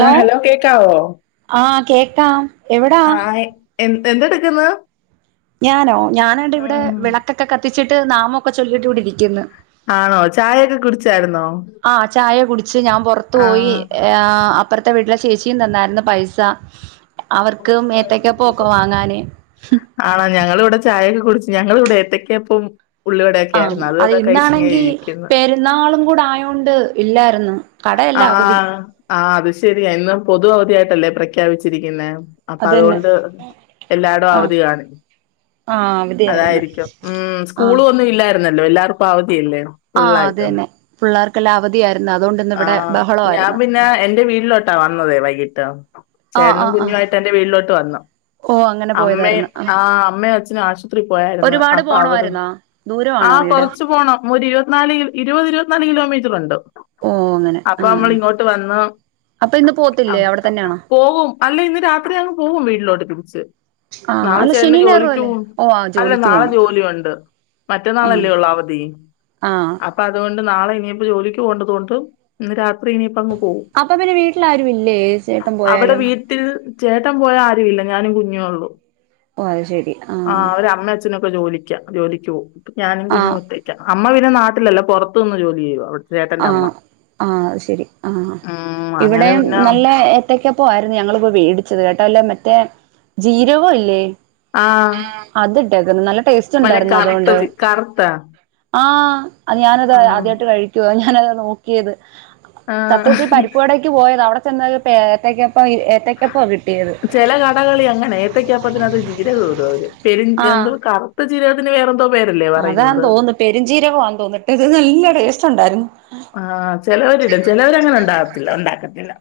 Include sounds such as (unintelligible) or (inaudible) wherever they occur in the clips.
ആ കേക്കാവോ ആ കേക്കാം എവടാ? എന്ത് എന്തെട്ക്ക്ന്ന്? ഞാനോ ഞാനാണ്ട് ഇവിടെ വെളക്കൊക്കെ കത്തിച്ചിട്ട് നാമൊക്കെ ചൊല്ലിയിട്ട് ഇവിടിരിക്കുന്നു. ആണോ ചായൊക്കെ കുട്ച്ചാരുന്നോ? ച്ചു ഞാൻ പൊർത്തു പോയി. ആ അപ്പൊർത്തെ വീട്ടിലെ ചേച്ചിയും തന്നാരുന്നു പൈസ അവർക്കും ഏത്തക്കാപ്പവൊക്കെ വാങ്ങാനെ ഇപ്പം ചായക്കെ കുടിച്ച് ഞങ്ങളിവിടെ ഏത്തക്കാപ്പോം ആഹ് അത് ഇന്നാണെങ്കി ഇരിക്കുന്നു പെരുന്നാളും കൂടായോണ്ട് ഇല്ലാര്ന്നു. ആഹ് ആഹ് അത് ശരിയാ ഇന്ന് പൊതു അവധിയായിട്ടല്ലേ പ്രഖ്യാപിച്ചിരിക്കുന്നെ. അപ്പ അതന്നെ അതുകൊണ്ട് എല്ലാടോം ആഹ് അവധി കാണും. ആഹ് അവധിയായിരുന്നു അതായിരിക്കും ഉം ആഹ് സ്കൂളുവൊന്നും ഇല്ലാരുന്നല്ലോ എല്ലാർക്കും അവ ധിയല്ലേ ഫുള്ളായിട്ടും. ക്കെല്ലാ അവധിയാ ആ ഞാൻ പിന്നെ എന്റെ വീടിലോട്ടാ വന്നതേ വൈകിട്ട് ആഹ് ചേട്ടനും ആഹ് ആഹ് കുഞ്ഞുവായിട്ട് എന്റെ വീട്ടിലോട്ട് വന്നു ഓ അങ്ങനെ അമ്മേം പോയതായിരുന്നു ആ അമ്മേം അച്ഛനും ആശുത്രി പോയാരുന്നു ഒരുപാട് അപ്പൊ അവിടു പോണമായിരുന്നോ ആ ദൂരമാണോ വീട് കൊറച്ച് പോണം ഒരു ഇരുവത്നാല് ഇരു ഇരുവത് ഇരുവത്നാല് കിലോമീറ്ററൊണ്ട് ഓ അങ്ങനെ ആ അപ്പൊ നമ്മളിങ്ങോട്ട് വന്നതോ അപ്പൊ ഇന്ന് ആ പോത്തില്ലേ അവിടെ തന്നെയാണോ പോകും അല്ല ഇന്ന് രാത്രി അങ്ങ് പോവും വീട്ടിലോട്ട് തിരിച്ച് ആ നാളെ അല്ല ചേട്ടന് ശനി ഞായറും ജോലിക്ക് അല്ലേ പോണ് ഓ ആ അല്ല ജോലിക്ക് നാളെ പോണം ജോലിയൊണ്ട് ആ മറ്റന്നാളല്ലേ ഒള്ളവധി ആ അപ്പൊ അതുകൊണ്ട് നാളെ ഇനിയിപ്പോ ജോലിക്ക് പോകണ്ടതു കൊണ്ട് ഇന്ന് രാത്രി ഇനിപ്പോ അങ്ങ് പോവും അപ്പൊ പിന്നെ വീട്ടിൽ ആരും ഇല്ലേ ചേട്ടൻ അവിടെ പോയാലും വീട്ടിൽ ചേട്ടൻ പോയാ ആരുവില്ല ഞാനും കുഞ്ഞുവേ ഒള്ളു ഓ അത് ശരി ആ അച്ഛനൊക്കെ ജോലിക്കാ ജോലിക്ക് പോവും ഞാനും ആ കുഞ്ഞും ഒറ്റക്കാ അമ്മ പിന്നെ നാട്ടിലല്ല പൊറത്ത് നിന്ന് ജോലി ചെയ്യുവാ അവിടെ ആ ചേട്ടന്റമ്മ ആ അത് ശെരി ആ ആ അങ്ങനെ ഇവിടെം പിന്നെ നല്ല ഏത്തക്കാപ്പം ആരുന്നു ഞങ്ങളിപ്പോ മേടിച്ചത് കേ അല്ല മറ്റേ ജീരകവില്ലേ ആഹ് ആ അതീട്ടേക്കുന്നു നല്ല ടേസ്റ്റ് മറ്റേ ഉണ്ടാരുന്നു കറുത്ത അതുകൊണ്ട് ചി കറുത്താ? ആ അത് ഞാനത് ആഹ്. ആദ്യായിട്ട് കഴി ഞാനത് നോക്കിയത് ആഹ്. സത്യത്തി പരിപ്പുവടക്ക് പോയതാ അവിടെ ചെന്നപ്പം (unintelligible) ഏത്തക്കാ ചെല കടകളിൽ അങ്ങനാ ഏത്തക്കപ്പത്തിനാത്ത് ജീരകവിടും അവര് പെരിം എന്തോ കറുത്ത ജീരകത്തിന് വേറെന്തോ പേരല്ലേ അതാം പറയുന്നത്? തോന്നുന്നു പെരിഞ്ചീരകവാന്നു തോന്നുന്നു ഇട്ടേക്കുന്നേന് നല്ല ടേസ്റ്റൊണ്ടാരുന്നു ആ ചെലവരിടും ചെലവരങ്ങനെ ഒണ്ടാവത്തില്ല ഒണ്ടാക്കത്തില്ല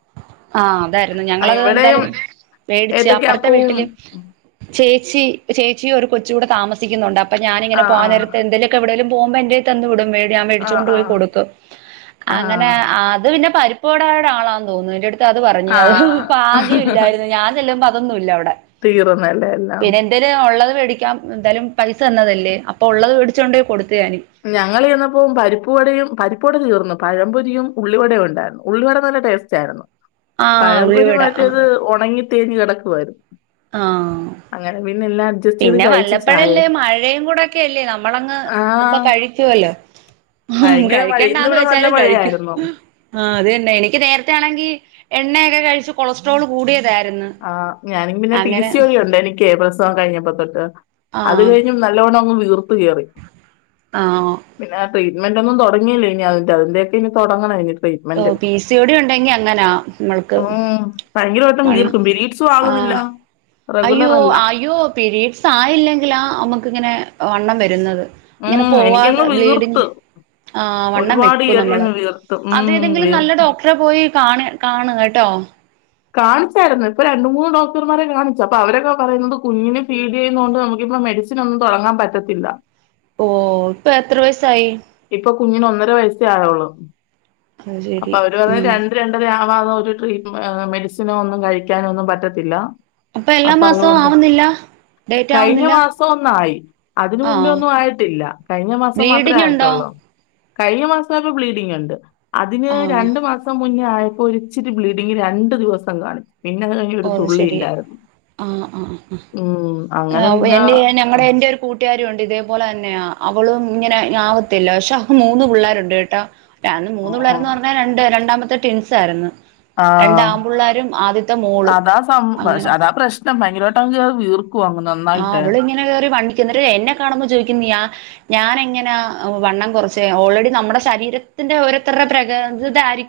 ആ അതാരുന്നു ഞങ്ങളത് എന്തായാലും മേടിച്ച് അപ്പറത്തെ ഏത്തയ്ക്കാപ്പവും വീട്ടില് ചേച്ചി ചേ ച്ചീം ഒരു കൊച്ചൂടെ താമസിക്കുന്നൊണ്ട് അപ്പോ ഞാനിങ്ങനെ ആഹ് ആഹ്. പോകാന്നേരത്ത് എന്തേലുവൊക്കെ എവിടേലും പോവുമ്പോ എന്റേയി തന്നു വിടും മേടി ഞാൻ ആഹ് മേടിച്ചൊണ്ട് പോയി ആഹ്. കൊടുക്കും അങ്ങനെ ആഹ് അത് പിന്നെ പരി പ്പോടെടാളാന്ന് തോന്നുന്നു എന്റടു ത്ത് അത് പറഞ്ഞു അത് ആഹ് ഭാഗ്യം ഇല്ലാരുന്നു ഞാൻ ചെല്ലുമ്പോ അതൊന്നും ഇല്ല അവിടെ തീർന്നല്ലേ എല്ലാം പിന്നെ എന്തേലും ഒള്ളത് മേടിക്കാം എന്തായാലും പൈസ തന്നതല്ലേ അപ്പൊ ഒള്ളത് മേടിച്ചോണ്ടുപോയ് കൊടു ഞങ്ങള് ചെന്നപ്പോം പരിപ്പുവടയും പരിപ് പ്പൂട തീർന്നു പഴംപൊരിയും ഉള്ളിവടേം ഒണ്ടാരുന്നു ഉള്ളിവട നല്ല ടേസ്റ്റാരുന്നു ആഹ് പഴംപൊരി ഉള്ളിവട ആഹ് മറ്റേത് ഉണങ്ങി തിരിഞ്ഞെടുക്കുവാരുന്നു ആഹ് അങ്ങനെ പിന്നെല്ലാം പിന്നെ വല്ലപ്പഴല്ലേ മഴയുംകൂടെക്കെയല്ലേ നമ്മളങ്ങ് ഇപ്പൊ ആഹ് കഴിച്ചുവല്ലോ. ഹും ഭയങ്കര മഴ ഇന്ന് കഴിക്കണ്ടാന്ന് ഇവിടെ നല്ല വെച്ചാലും കഴിക്കും മഴയായിരുന്നു ആ അത് തന്നെ എനിക്ക് നേരത്തെ ആണെങ്കി എണ്ണയൊക്കെ കഴിച്ച് കൊളസ്ട്രോൾ കൂടിയതായിരുന്നു. ആ ഞാനും പിന്നെ പി അങ്ങനെ സി ഒളിയൊണ്ട് എനിക്ക് പ്രസവം കഴിഞ്ഞപ്പോ തൊട്ട്. ആ അത് കഴിഞ്ഞു നല്ലവോണം അങ്ങ് വീർത് കേറി. ആ പിന്നെ ആ ട്രീറ്റ്‌ ഇങ്ങട്ടൊന്നും തുടങ്ങീലെ. ഇനിതിന്റെ അതിന്റെക്കെ ഇനി തുടങ്ങണം (inaudible) ഓ പി സി യോടി ഉണ്ടെങ്കി അങ്ങനാ നമ്മൾക്ക് ഭയങ്കരവട്ടം മണ്ണ് വീർക്കും പിരീഡ്സും ആകുന്നില്ല. ആഹ് റെഗുലർ അയ്യോ അല്ല അയ്യോ പീരീഡ്സ് ആയില്ലെങ്കിലാ നമുക്ക് ഇങ്ങനെ വണ്ണം വക്ക ഇങ്ങനെ ഉം എനിക്കങ്ങ് പോവാതെ ബ്ലീഡിങ്. വീർത്ത് ആ വണ്ണം ഒരുപാട് വെക്കും ഏറി നമ്മള് അങ്ങ് വീർത്ത് ഉം അതേതെങ്കിലും നല്ല വീർത്ത് ഡോക്ടറെ പോയി കാണ കാണ്. ട്ടോ കാണിച്ചായിരുന്നു. ഇപ്പൊ രണ്ട് മൂന്ന് ഡോക്ടർമാരെ കാണിച്ചു. അപ്പൊ അവരൊക്കെ പറയുന്നത് കുഞ്ഞിനെ ഫീഡ് ചെയ്യുന്നതണ്ട് നമുക്ക് ഇപ്പൊ പ്പോ മെഡിസിൻ ഒന്നും തുടങ്ങാൻ പറ്റത്തില്ല. ഓഹ് ഇപ്പൊ എത്ര വയസായി? ഇപ്പൊ കുഞ്ഞിന് ഒന്നര വയസേ ആയുള്ളൂ. അത് അപ്പ ശരി അവര് പറ ഉം രണ്ട് രണ്ടരയാ (inaudible) മെഡിസിനോ ഒന്നും കഴിക്കാനൊന്നും പറ്റത്തില്ല അപ്പൊ എല്ലാ മാസവും ആവുന്നില്ല? ഡേറ്റ് കഴിഞ്ഞ ആവുന്നില്ല മാസം ഒന്നായി അതിന് മുമ്പേ ആഹ് ഒന്നും ആയിട്ടില്ല. കഴിഞ്ഞ മാസം മാത്ര ബ്ലീഡിങ് ആയി. ഉണ്ടോ ട്ടൊള്ളു. കഴിഞ്ഞമാസൊരു ബ്ലീഡിങ്ണ്ട് അതിന് ആഹ് രണ്ട് മാസം മുന്നേ ആയപ്പോ ഇച്ചിരി ബ്ലീഡിങ് രണ്ടു ദിവസം കാണിച്ചു. പിന്നെ അത് കഴിഞ്ഞ് ഒരു തുള്ളി ശരി ഇല്ലായിരുന്നു. ആ ആ ഉം. ആ അങ്ങനെ അ ഓഹ് പിന്നെ എന്റെ ഞങ്ങളടെ ഉം. എന്റെ ഒരു കൂട്ടുകാരിണ്ട് ഇതേപോലെ തന്നെയാ അവ അവളും ഇങ്ങനെ ആവത്തില്ല പക്ഷെ അവൾക് മൂന്ന് പിള്ളേരുണ്ട് ട്ടാ രണ്ട് മൂന്ന് ഉം. പിള്ളേര്ന്ന് പറഞ്ഞാൽ രണ്ട് രണ്ടാമത്തെ ടിൻസ് ആയിരുന്നു. ആ. രണ്ട് ആമ്പിള്ളേരും ആദ്യത്തെ മോള് അതാ സം അങ്ങനെ അതാ പ്രശ്നം ഭയങ്കരമായിട്ടം അങ്ങ് വീർക്കുവാ ആ അവള് ഇങ്ങനെ കേറി വണ്ടിക്കന്നി എന്നെ കാണ്ബോ ചോദിക്കുന്നിയ ഞാനെങ്ങനാ വണ്ണം കുറച്ചേ ഓൾറെഡി നമ്മുടെ ശരീരത്തിന്റെ ഓരോരുടെതരുടെ പ്രകൃ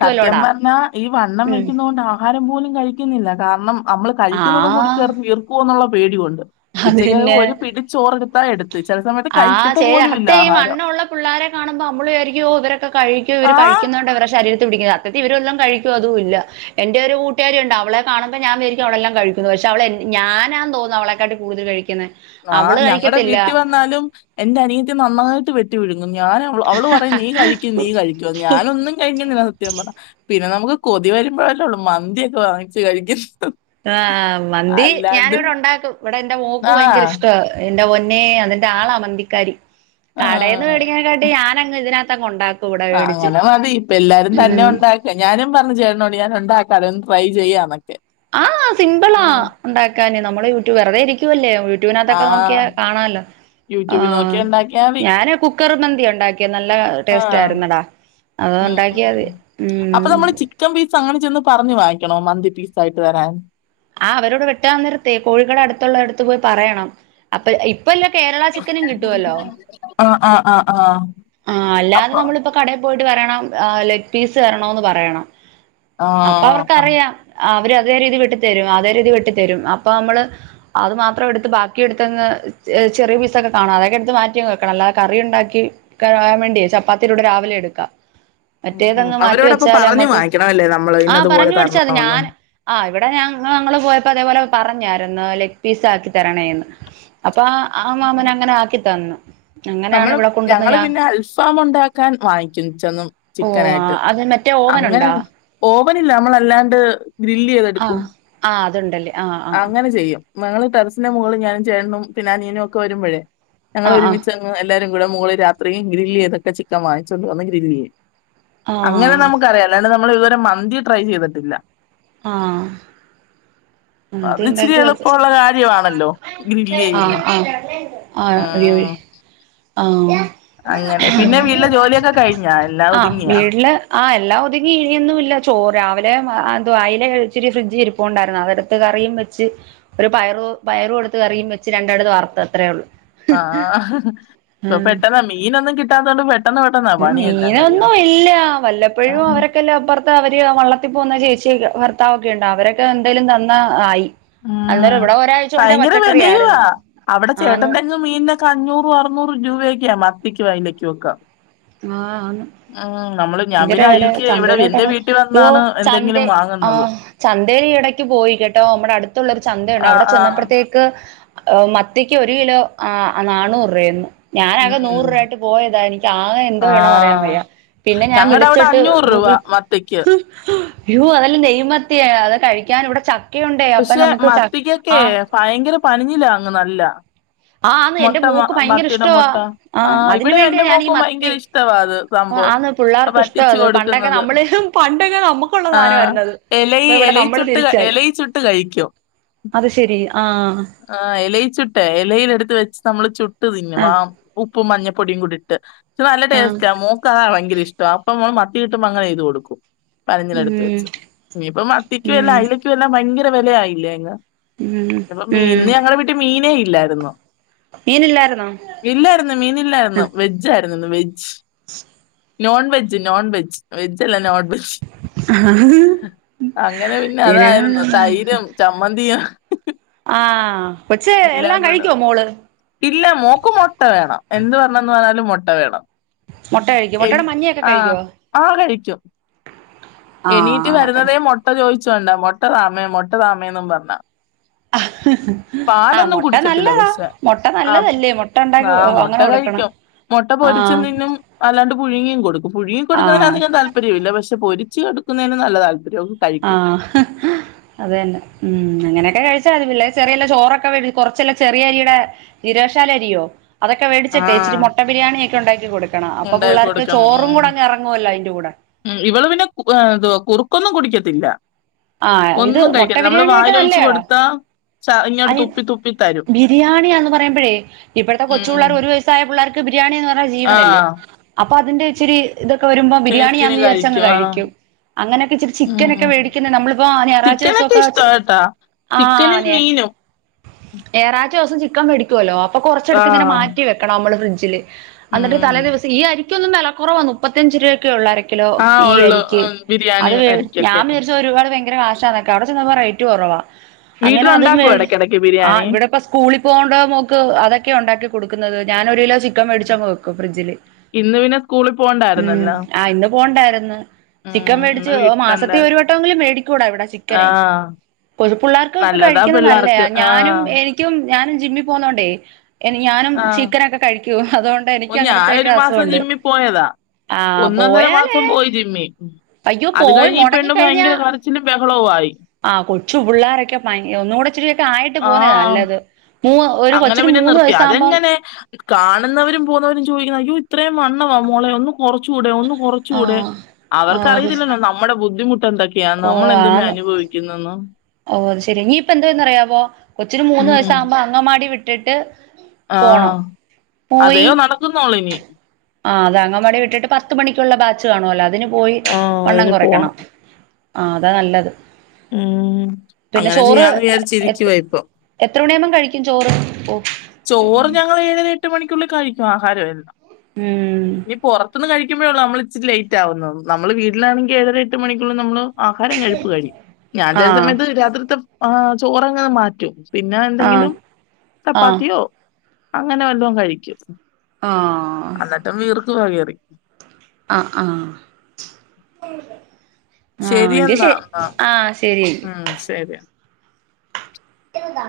സത്യം പറഞ്ഞാ ഈ വണ്ണം വെക്കുന്നോണ്ട് ആഹാരം പോലും കഴിക്കുന്നില്ല. കാരണം നമ്മള് ആ കഴിക്കുന്നതും കൂടി ചേർന്ന് വീർക്കുവോന്നുള്ള പേടികൊണ്ട് ഉച്ചക്കൊക്കെ ഒരു പിടിച്ചോറെടുത്താ എടുത്ത്. ചില സമയത്ത് ആഹ് കഴിക്കത്ത ശരി പോലും ഇല്ല അഹത്തേ ഈ ആഹാരം. വണ്ണള്ള പിള്ളോരെ കാണുമ്പോ നമ്മള് വിചാരിക്കും ഓ ഇവരൊക്കെ കഴിക്കോ ഇവർ ആ കഴിക്കുന്ന (inaudible) ശരീര പിടിക്കുന്നത്. അത്തത്തിവരെല്ലാം കഴിക്കുവോ അതുല്ല. എന്റെ ഒരു കൂട്ടുകാരിണ്ട് അവളെ കണുമ്പോ ഞാൻ വിചാരിക്കും അവളെല്ലാം കഴിക്കുക്കുന്നു പക്ഷേ പക്ഷെ അവളെ ഞാനാ തോന്നും അവളെക്കാട്ടിം കൂടുതൽ കഴിക്കുന്നേ. ആ ഞങ്ങടെ വീട്ടിൽ വന്നാലും എന്റെ അനിയത്തി നന്നായിട്ട് വെട്ടി വിഴുങ്ങു. ഞാ അവള് പറയും നീ കഴിക്കും നീ കഴിക്കുംന്ന് ഞാനൊന്നും കഴിക്കുന്നില്ല സത്യംപറ. പിന്നെ നമുക്ക് കൊതി വരുമ്പോഴല്ലേള്ളൂ മന്തിയൊക്കെ വാങ്ങിച്ച് കഴിക്കുന്ന്. ആ മന്തി ഞാനിവിടെ ഉണ്ടാക്കും. ഇവിടെ എൻന്റെ മോക്ക് ആ ഭയങ്കര ഇഷ്ട എന്റെപൊന്നെ അതിന്റെളാ മന്തിക്കാരി ആ കടയിന്ന് മേടിക്കതിനെക്കാട്ടി ഞാനങ് ഇതിനകതൊണ്ടക്കു ആ അങ്ങനെ മതി ഇപ്പ എല്ലാരും തന്നെ ഉം ഉണ്ടാക്ക ഞാനും പറഞ്ഞു ചേരണോ (unintelligible) പലതും ട്രൈ ചെയ്യാണ്. ആഹ് സിമ്പിളാ ഉണ്ടാക്കാന് നമ്മള് യൂട്യൂബ് വെറുതെ ഇരിക്കുവല്ലേ. ആ യൂട്യൂബിനകത്തൊക്കെ നോക്കിയ കാണല്ലോ യൂട്യൂബിൽ ഓം നോക്കി ഉണ്ടാക്കിയാ മതി ഞാൻ കുക്കർ ഉണ്ടാക്കിയത് നല്ല ആ ടേസ്റ്റ് ആയിരുന്നെടാ. അത് ഉം ഉം ഉ ഉണ്ടാക്കിയാതി അപ്പൊ ഉം നമ്മള് ചിക്കൻ പീസ് അങ്ങനെ ചന്ന് പറഞ്ഞു വാങ്ങി ക്കണോ മന്തിപീസ് ആയിട്ട് വരാൻ. ആ അവരോട് വെട്ടന്നരത്തെേ കോഴികള അടുത്തുള്ള അടുത്ത് പോയി പറയണം അപ്പൊ എല്ലാ കേരള ചിക്കനും കിട്ടുവല്ലോ അഹ് ആ ആ ആഹ് ആ അല്ലാതെ നമ്മളിപ്പോ കടേൽ പോയിട്ട് പറയണം ആ ലെഗ് പീസ് തരണന്ന് പറയണം. ആ അപ്പൊ ആ അവർക്കറിയാം അവര് അതേ രീതി വെട്ടി തരും അതേ രീതി വെട്ടി തരും അപ്പ നമ്മള് അത് മാത്രം എടുത്ത് ബാക്കിടുതങ്ങ് ചെ ചെറിയ പീസാ കാണാതൊക്കെ എടുത്ത് മാറ്റിെയങ്‌ വെക്കണം. അല്ലതെ കറി ഉണ്ടാകി കഴുവ വേണ്ടി ചപ്പാത്തീടെകൂടെ രാവിലെടുക്കാം. ഉം, ഉം. മറ്റേതങ്ങ് മാറ്റി അവരോടപ്പൊ വെച്ചാല് പറഞ്ഞു നമ്മക്ക് വാങ്ങിക്കണമല്ലേ നമ്മള് ആഹ ഇന്നതുപോലെ പറഞ്ഞു മേടിച്ച അത് തരണമെന്ന് ഞാൻ ആ് ഇവിടെ ങ്ങള് പോയപ്പോ അതെപോലെ പറഞ്ഞാരുന്ന് ലെഗ്പീസാക്കി തരണേന്ന് അപ്പ് അപ്പ ആ മാമനങ്ങനെ ആക്കി തന്നു. അങ്ങനെയാണ് നമ്മള് ഇവിടെ കൊണ്ടുവന്ന് ഞങ്ങള് ഞാൻ പിന്നെ അൽഫാം ഉണ്ടാക്കാൻ വാങ്ങിക്കും ചെന്നും ഓ ചിക്കനായിട്ട്. അത് മറ്റേ അങ്ങനെ ഓവനുണ്ടോ ഓവനില്ല നമ്മളല്ലാണ്ട് ഗ്രില്ല് ആ ചെയ്തെടുക്കും. ആ അതുണ്ടല്ലേ ആ ആ ആ അങ്ങനെ ചെയ്യും. ഞങ്ങള് ടെറസിന്റെ മുകളി ഞാനും ചേട്ടനും പിന്നെ അനിയനൊക്കെ വരുമ്പഴേ ഞങ്ങൾ ആഹ് ഒരുമിച്ചങ് എല്ലാരും കൂടെ മുകളി രാത്രി ഗ്രില്ലിതൊക്കെ ചിക്കൻ വാങ്ങിച്ചുകൊണ്ട്വന്ന് ഗ്രില്ല് ചെയ്യും. ആഹ് അങ്ങനെ നമുക്കറിയല്ലാണ്ട് നമ്മൾ ഇതുവരെ മന്തി ട്രൈ ചെയ്തിട്ടില്ല. ആ അത് ഇച്ചിരി എളുപ്പമുള്ള കാര്യണല്ലോ? ഗ്രില്ല് ആഹ് ചെയ്യുന്നെ ആഹ് ഉം. ആ അങ്ങനെ പിന്നെ വീട്ടിലെ ജോലിയൊക്കെ കഴിഞ്ഞാ എല്ലാം ആഹ ഒതുങ്ങിയാ വീട്ടില് ആ എല്ലാ ഒതുങ്ങി ഇനി യൊന്നുംല്ല ചോറ് രാവിലെതു അയല ഇച്ചിരി ഫ്രിഡ്ജിലിരിപ്പണ്ടായിരുന്നു അതെ ടുത്ത് ത്ത് കറിയും വെച്ച് ഒരു പയറു പയറും എടുത്ത് കറിയും വെച്ച് രണ്ടെട്ത്ത് വറുത്തത്രയൊള്ള്. ആഹ ഇൊ പെട്ടെന്ന മീനൊന്നും കിട്ടാതൊണ്ട് പെട്ട മീനൊന്നും ഇല്ല വല്ലപ്പോഴും ഉം അവരൊക്കെല്ല പ്പർത് അവര് വള്ളത്തിൽ പോകുന്ന ചേച്ചി ഭർത്താവൊക്കെ ഉണ്ട്‌ അവരൊക്കെ എന്തേലും തന്ന ആയി. ആഹ അന്നേരം ഉം. ഇവിടെ ഒരാഴ്ച കൊണ്ടേ ഭയങ്കര പച്ചക്കറി വേലായുവാ ആയിരുന്നു അവിടെ ആന്ന് ചേട്ടന്റെങ്ങ് മീനൊക്കെ അഞ്ഞൂറും, അറുന്നൂറും രൂപയൊക്കെ മത്തിക്കും, അയലക്കും ഒക്കെ. ആ ഉം നമ്മള് ഞാൻ ഇതിര പിന്നെ വില അഴിക്ക് ഇവിടെ എന്റെ ചന്തയിലോട്ടക്കെ വീട്ടിൽ യ്യോ വന്നാണ് ചന്തേ എന്തെങ്കിലും ആ വാങ്ങുന്നത് ചന്തേല് ഈ എടക്ക് പോയി കേട്ടോ, മ്മടെ അടുത്തുള്ള ഒരു ചന്തയുണ്ട് ആ അവിടെ ആ ചെന്നപ്പർത്തേക്ക് മത്തിക്ക് ഒരു കിലോ ആ നാണൂറുവയെ ന്ന്. ഞാനകെ ഉം നൂറു രൂപായിട്ട് പോയതാ എനിക്കാകെ എന്തോ ആ വേണന്ന് അറിയാൻ വയ്യ പിന്നെ ഞാൻ ഞങ്ങടെ അവിടെ വിളിച്ചിട്ട് അഞ്ഞൂറ് രൂപ ഗൂഗിൾ മത്തിക്ക് യോ. അതല്ലെന്നേ നെയ്മത്തി അത് കഴിക്കാൻ ഇവിടെ ചക്ക പശ്ശെ മത്തിക്കൊക്കെ ഭയങ്കര പനിഞ്ഞിലാങ്ങ് നല്ല. ആന്ന് എന്റെ മൊട്ട മോക്ക് ഭയങ്കര മത്തിടെ ഇഷ്ടവാ മൊട്ട ആ അതിന് ഇവിടെ വേണ്ടിയാ എന്റെറെ ഞാൻ ഈ മോക്കും വയങ്കര മത്തി ഇഷ്ടവാത്. പോ ആന്ന് പിള്ളേർക്ക് ഇഷ്ടവാ വറ്റിച്ച് അത് പണ്ടൊക്കെ കൊടുക്കുന്നത്. നമ്മള് പണ്ടൊക്കെ നമുക്കുള്ള ആ സാധനമായിരുന്നു അത് എലയി ഇപ്പൊ ഇവിടെ എലയി ചു നമ്മള് ചുട്ട് തിരിച്ചായി എലയി ചുട്ട് കഴിക്കും. അത് ശെരിയ ആ ഇലയിൽ ചുട്ടേ, ഇലയില ലെടുത്ത് വെച്ച് നമ്മള് ചുട്ട് തിന്നും വ ആഹ് ഉ ഉപ്പും മഞ്ഞപ്പൊടിയും കൂടി ഇട്ട്. തനല്ല ആഹ് ടേസ്റ്റ ആ മോക്കതാ ഭയങ്കര ഇഷ്ടം അപ്പൊ നമ്മള് കീട്ടമ്പോ അങ്ങനെ ചെയ്ത് കൊടുക്കും പനഞ്ഞിലെടുത്ത് ഉം വെച്ച്. ഇനിയിപ്പം മ ത്തിക്കുവെല്ലാം ഉം അയലക്കുംല്ലാം ഭയങ്കര വെല ആയില്ലേ അതിന്? ഉം ന്ന് ഇന്ന് ഉം ഞങ്ങളെ വീട്ടീ മീനേ ഇല്ലായിരുന്നു. മീനില്ലായിരുന്നോ ഇല്ലായിര്ന്നു മീൻ ഇല്ലായിര്ന്നു വെജ്ജാ യിരുന്നു veg non veg, non veg veg അല്ല നോൺ അങ്ങനെ പിന്നെ അതായിരുന്നു തൈരും ചമ്മന്തിയും ഹ് ആഹ എല്ലാം കുടും ഇല്ല മോക്ക് മൊട്ട വേണം എന്ത് പറന്ന് പറഞ്ഞാലു മൊട്ട വേണം മുട്ട കഴിക്കോ മുട്ടയുടെ മഞ്ഞയൊക്കെ ആ കഴിക്കുവോ ആ കഴിക്കും. എണീറ്റ് ആഹ് മട്ടടെ വരുന്നതേ മൊട്ട ചോദിച്ചൊണ്ട മൊട്ട താമേ മൊട്ട താമേന്നും പറഞ്ഞാ ആഹ് മൊട്ട കുടിക്കത്തില്ല നല്ലതാ പക്ഷെ മൊട്ട ആ നല്ലതല്ലേ മൊ ട്ട ഉണ്ടാക്കി ആ മുട്ട അങ്ങനെ കൊ കഴിക്കും. മൊട്ട പൊരിച്ചും തിന്നും, അല്ലാണ്ട് പുഴുങ്ങിയും കൊടുക്കും പുഴുങ്ങി ആഹ് കൊടുത്താലധികം താല്പര്യമി ല്ല പക്ഷെ പക്ഷെ പൊരിച്ച് കൊടുക്കുന്നതിന് നല്ലതാ ആഹ അത തന്നെ ഉ അങ്ങനെ ഒക്കെ കഴിച്ചാ അതിവില്ല ചെിയല്ല ചോറൊക്കെ വ കൊറച്ചല്ല ചെറിയരിയുടെ ജീരശാല അരിയോ ആ അതൊെേടട്ടേച്ചരി മുട്ട ബരിയാണിയ ഒക്ക ഉണ്ടാക്കി കൊടുും ഉണ്ടാക്കി കൊടുക്കണം ഉ അയിന്റെ കൂടെ ഉ ഇവള് പിന്നെ കുറ ഒന്നും കുടിക്കത്തില്ല ആഹ ഇത് ഒന്നും മുട്ട കഴിക്കത്തില്ല നമ്മള് ബിരിയാണിയൊക്കെ വായിലൊഴിച്ചു നല്ലയാടാ കൊടുത്താ ച ഇങ്ങോട്ട് അത് തുപ്പി തുപ്പി തരും ബിരിയാണിന്ന് പറയുമ്പഴേ ഇപ്പടത്തെ കൊച്ചു ഉം പിള്ളേർ ഒരു വയസായ പിള്ളേർക്ക് ബിരിയാണിന്ന് പറഞ്ഞ ജീവനല്ലേ ആഹ് അപ്പൊ അതിന്റെ ഇച്ചിരി ഇതൊക്കെ വരുമ്പോ ടേസ്റ്റിന് ബിരിയാണി ാന്ന് വിചാരിച്ചങ് ആഹ് കഴിക്കും അങ്ങനെൊക്കെച്ചരി ചിക്കന ഉം ഒക്കെേട നമ്മളിപ്പോ ഞായറാഴ്ച ചിക്കനൊക്കെ ഇഷ്ടാ ദിവസംക്കെ കേട്ടാ ചിക്കനും ആന മീനും ഏറാഴ്ച ദിവസം ചിക്കൻ കടിക്കുവല്ലോ അപ്പൊ കുറച്ചടുക്ക ഇങ്ങനെ ആഹ് മാറ്റി വെക്കണം നമ്മള് ഫ്രിഡ്ജില് എന്നിട്ട് തല ഉം ദിവസം ഈ അരിക്കയന്നും വിലക്കറവാ മുപ്പത്തിയചച് രൂപക്കെ ഉള്ള അര ആഹ് ഈ ഉള്ളു അരിക്ക് ഉം, ബിരിയാണി അത് ഞാൻ അരിക്കൊക്കെ ഒരുപാട് ഭയങ്കര കാശന്നൊെ അവിടെ ചെന്ന റേറ്റ് കുറവാ അങ്ങനെ അതും വീട്ടിലുണ്ടാക്കും ഇടക്കിടക്ക് ആ ബിരിയാണി ഇവിടെ ഇപ്പോ സ്കൂളിൽ പോകണ്ട നോക്ക് അതൊക്കെ ഉണ്ടാക്കി കൊടുക്കുന്നത് ഞാൻ ഒരു കിലോ ഉം. ചിക്കൻേടിച്ചാ നക്ക ഫ്രിഡ്ജില് ഇന്ന് പിന്നെ സ്കൂളിൽ ഉം പോണ്ടായിരുന്നല്ലോ ആ ഇന്ന് പോണ്ടായിരുന്നു ചിക്കൻ ഉം മേടിച്ച് ഇന്ന് മാസത്തി ഒരു വീട്ടിലുണ്ടായിരുന്നു വട്ടമ എങ്കിലും മേടിക്കൂടാ ഇവിടെ ചിക്കനെ ആഹ് കൊ പിള്ളേർക്കൊക്കെ നല്ലതാ കഴിക്കുന്ന നല്ല പിള്ളേർക്ക് ഞാനും ആഹ് എനിക്കും ഞാനും ജിമ്മിൽ പോന്നോണ്ടേ ഞാനും ആഹ് ചിക്കനൊക്കെ കഴിക്കുമോ അതുകൊണ്ട് ഓ എനിക്ക് അങ്ങനത്തൊക്കെ ഞാനൊരു മാസം അസുഖുണ്ട് ജിമ്മിൽ പോയതാ ആഹ ഒന്നൊന്നര പോയാലേ മാസം പോയി ജിമ്മി അയ്യോ അത് പോയി കഴിഞ്ഞ് ഈ പെണ്ണ് മുടങ്ങിിക്കഴിഞ്ഞാ ഭയങ്കര കരച്ചിലും ബഹളവും ആയി ആഹ കൊച്ചു പിള്ളോരൊക്കെ ഭാി ഒന്നുകൂടെച്ചിരിൊക്കെ ആയിട്ട് ആ പോുന്നേ നല്ലത് മൂ ഒരു അങ്ങനെ കൊച്ചിന് പിന്നെ മൂന്ന് നിർത്തി വയസ്സാകുമ്പം അതെങ്ങനെ കാണുന്നവരും പോുന്നവരും ചോിക്കുന്ന അയ്യ ഇത്രയും വണ്ണവാ മോളെ ഒന്നും കുറച്ചുകൂടെ ഒന്നും കുറച്ച കൂടെ ആഹ് ആഹ് അത് അവർക്കറിയത്തില്ലല്ലോ നമ്മുടെ ബുദ്ധിമുട്ട് എന്തൊക്കെയാ നമ്മളെന്തുമേ അനുഭവിക്കുന്നന്ന് ഓ ശരി നീയിപ്പൊ എന്തോന്ന്റയാപ്പ കൊച്ചിന് മൂന്ന് വയസ ആകുമ്പോ അങ്ങമാടി വിട്ടിട്ട് ആഹ പോണം പോയി ആ അത് അങ്ങ അടെ വിട്ടിട്ട് പത്ത് മണിക്കുള്ള ബാച്ച് കാണല്ലോ അതി പോയി ആ വണ്ണം അതിന് പോണം കുറക്കണം ആ അതാ നല്ലത് ആം പിന്നെ ചോറ് എ ഇപ്പൊ എത്ര മണിയാകുമ്പം കഴിക്കും ചോറ് ചോറ് ഞങ്ങൾ ഏഴര എട്ട് മണിക്കുള്ളിൽ കഴിക്കും ആഹാരം എല്ലാം ഉം ിക്ക്പോഴ നമ്മള ഇച്ചി് ലേറ്റ് ആകുന്നു നമ്മള് വീട്ടിലാണങ്കിൽ ഏഴര എട്ട് മണിക്കുള്ളും നമ്മള് ആഹാരം കഴുപ്പ് കഴിയും ഞാൻ ചില ആഹ് സമയത്ത് രാത്രിത്തെ ആ് ചോറങ്ങ് മാറ്റും പിന്നെ ആഹ് എന്തെങ്കിലും ആഹ് ചപ്പാത്തിയോ അങ്ങനെ വല്ലം കഴിക്കും ആഹ് അന്നെട്ടും വീർക്കുവാ കേറി ആഹ ആഹ ആഹങ്ക എന്നാ ശരി എന്നാ ആ ഉം ശരി എന്താ